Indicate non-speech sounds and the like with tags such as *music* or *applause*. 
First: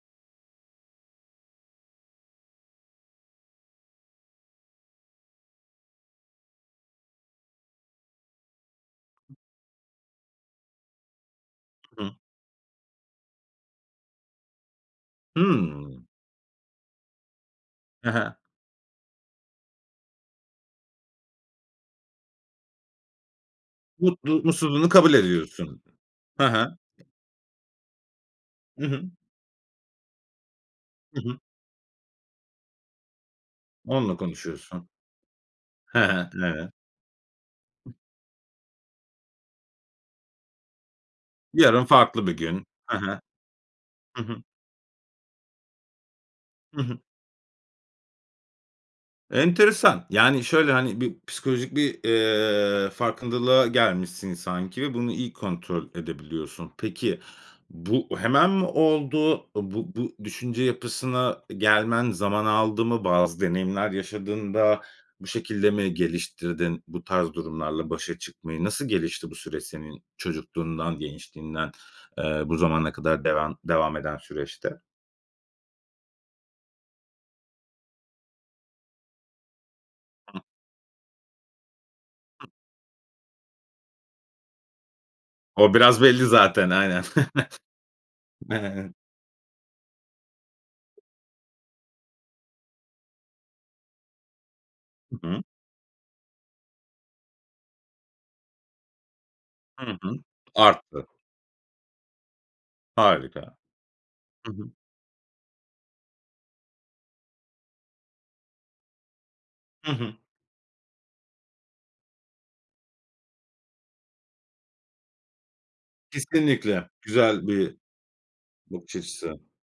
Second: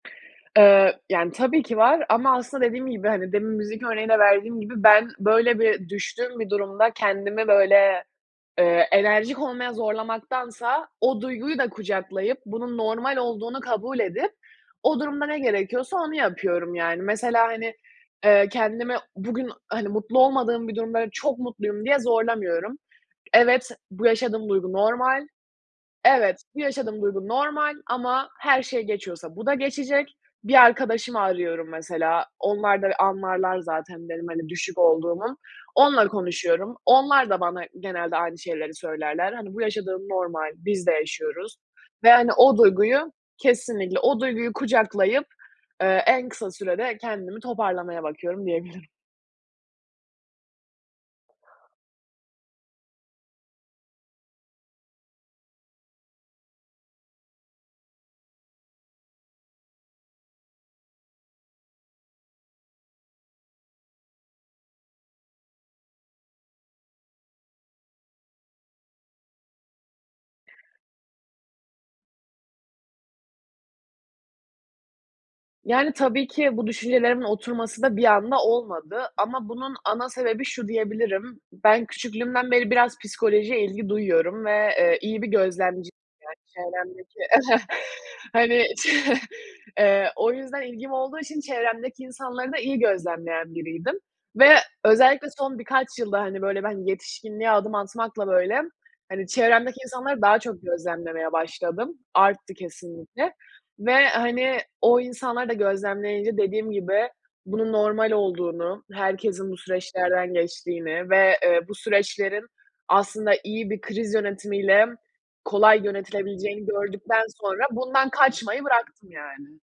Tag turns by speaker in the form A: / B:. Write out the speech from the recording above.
A: Eee, yani, tabii ki var ama aslında dediğim gibi, hani, demin müzik örneği de verdiğim gibi ben böyle bir düştüğüm bir durumda kendimi, böyle, eee, enerjik olmaya zorlamaktansa o duyguyu da
B: Hı hı.
A: kucaklayıp bunun normal olduğunu kabul edip o durumda ne gerekiyorsa
B: Hımm.
A: onu yapıyorum, yani. Mesela, hani,
B: He he.
A: eee, kendimi bugün, hani, mutlu olmadığım bir durumda, böyle, çok mutluyum diye zorlamıyorum. Evet, bu
B: Mutlu,
A: yaşadığım duygu
B: mutsuzluğunu kabul
A: normal.
B: ediyorsun,
A: Evet,
B: he
A: bu
B: he.
A: yaşadığım duygu normal ama her şey
B: Hı hı.
A: geçiyorsa bu da geçecek. Bir arkadaşımı
B: Hı hı.
A: arıyorum mesela, onlar da anlarlar zaten
B: Onunla
A: benim, hani, düşük
B: konuşuyorsun.
A: olduğumu,
B: He,
A: onunla
B: he. Evet.
A: konuşuyorum. Onlar da bana genelde aynı şeyleri söylerler. Hani: "Bu yaşadığın normal, biz de yaşıyoruz."
B: Yarın
A: ve,
B: farklı
A: hani,
B: bir
A: o
B: gün. He
A: duyguyu
B: he,
A: kesinlikle o
B: hı hı.
A: duyguyu kucaklayıp, eee, en kısa
B: Hı
A: sürede
B: hı.
A: kendimi toparlamaya bakıyorum diyebilirim.
B: Enteresan, yani, şöyle, hani, bir pisikolojik, bir, eee, farkındalığa gelmişsin, sanki, ve bunu iyi kontrol edebiliyorsun. Peki, bu hemen mi oldu? Iıı, bu bu düşünce yapısına e gelmen zaman aldı mı? Bazı deneyimler yaşadın da bu şekilde mi geliştirdin bu tarz durumlarla başa çıkmayı? Nasıl gelişti bu süreç senin çocukluğundan, gençliğinden, eee, bu zamana kadar devam devam eden süreçte?
A: Yani, tabii ki bu düşüncelerimin oturması da bir anda olmadı, ama bunun ana
B: Hıh.
A: sebebi şu diyebilirim, ben
B: Hıh.
A: küçüklüğümden beri biraz psikolojiye ilgi duyuyorum ve, eee, iyi bir
B: O
A: gözlemciyim,
B: biraz belli
A: yani,
B: zaten aynen,
A: çevremdeki, *chuckles*
B: *chuckles*
A: hani, çe
B: he.
A: eee, o yüzden ilgim olduğu için çevremdeki insanları da iyi gözlemleyen biriydim ve
B: Hı
A: özellikle
B: hı.
A: son birkaç yılda, hani, böyle, ben yetişkinliğe adım atmakla, böyle, hani, çevremdeki
B: Hı hı,
A: insanları daha çok
B: arttı.
A: gözlemlemeye başladım. Arttı kesinlikle
B: Harika,
A: ve,
B: hı
A: hani,
B: hı.
A: o insanları da gözlemleyince dediğim gibi bunun normal olduğunu, herkesin bu
B: Hı hı.
A: süreçlerden geçtiğini ve, eee, bu süreçlerin aslında iyi bir kriz yönetimiyle kolay yönetilebileceğini
B: Kesinlikle,
A: gördükten
B: güzel
A: sonra
B: bir
A: bundan kaçmayı
B: bakış
A: bıraktım,
B: açısı.
A: yani.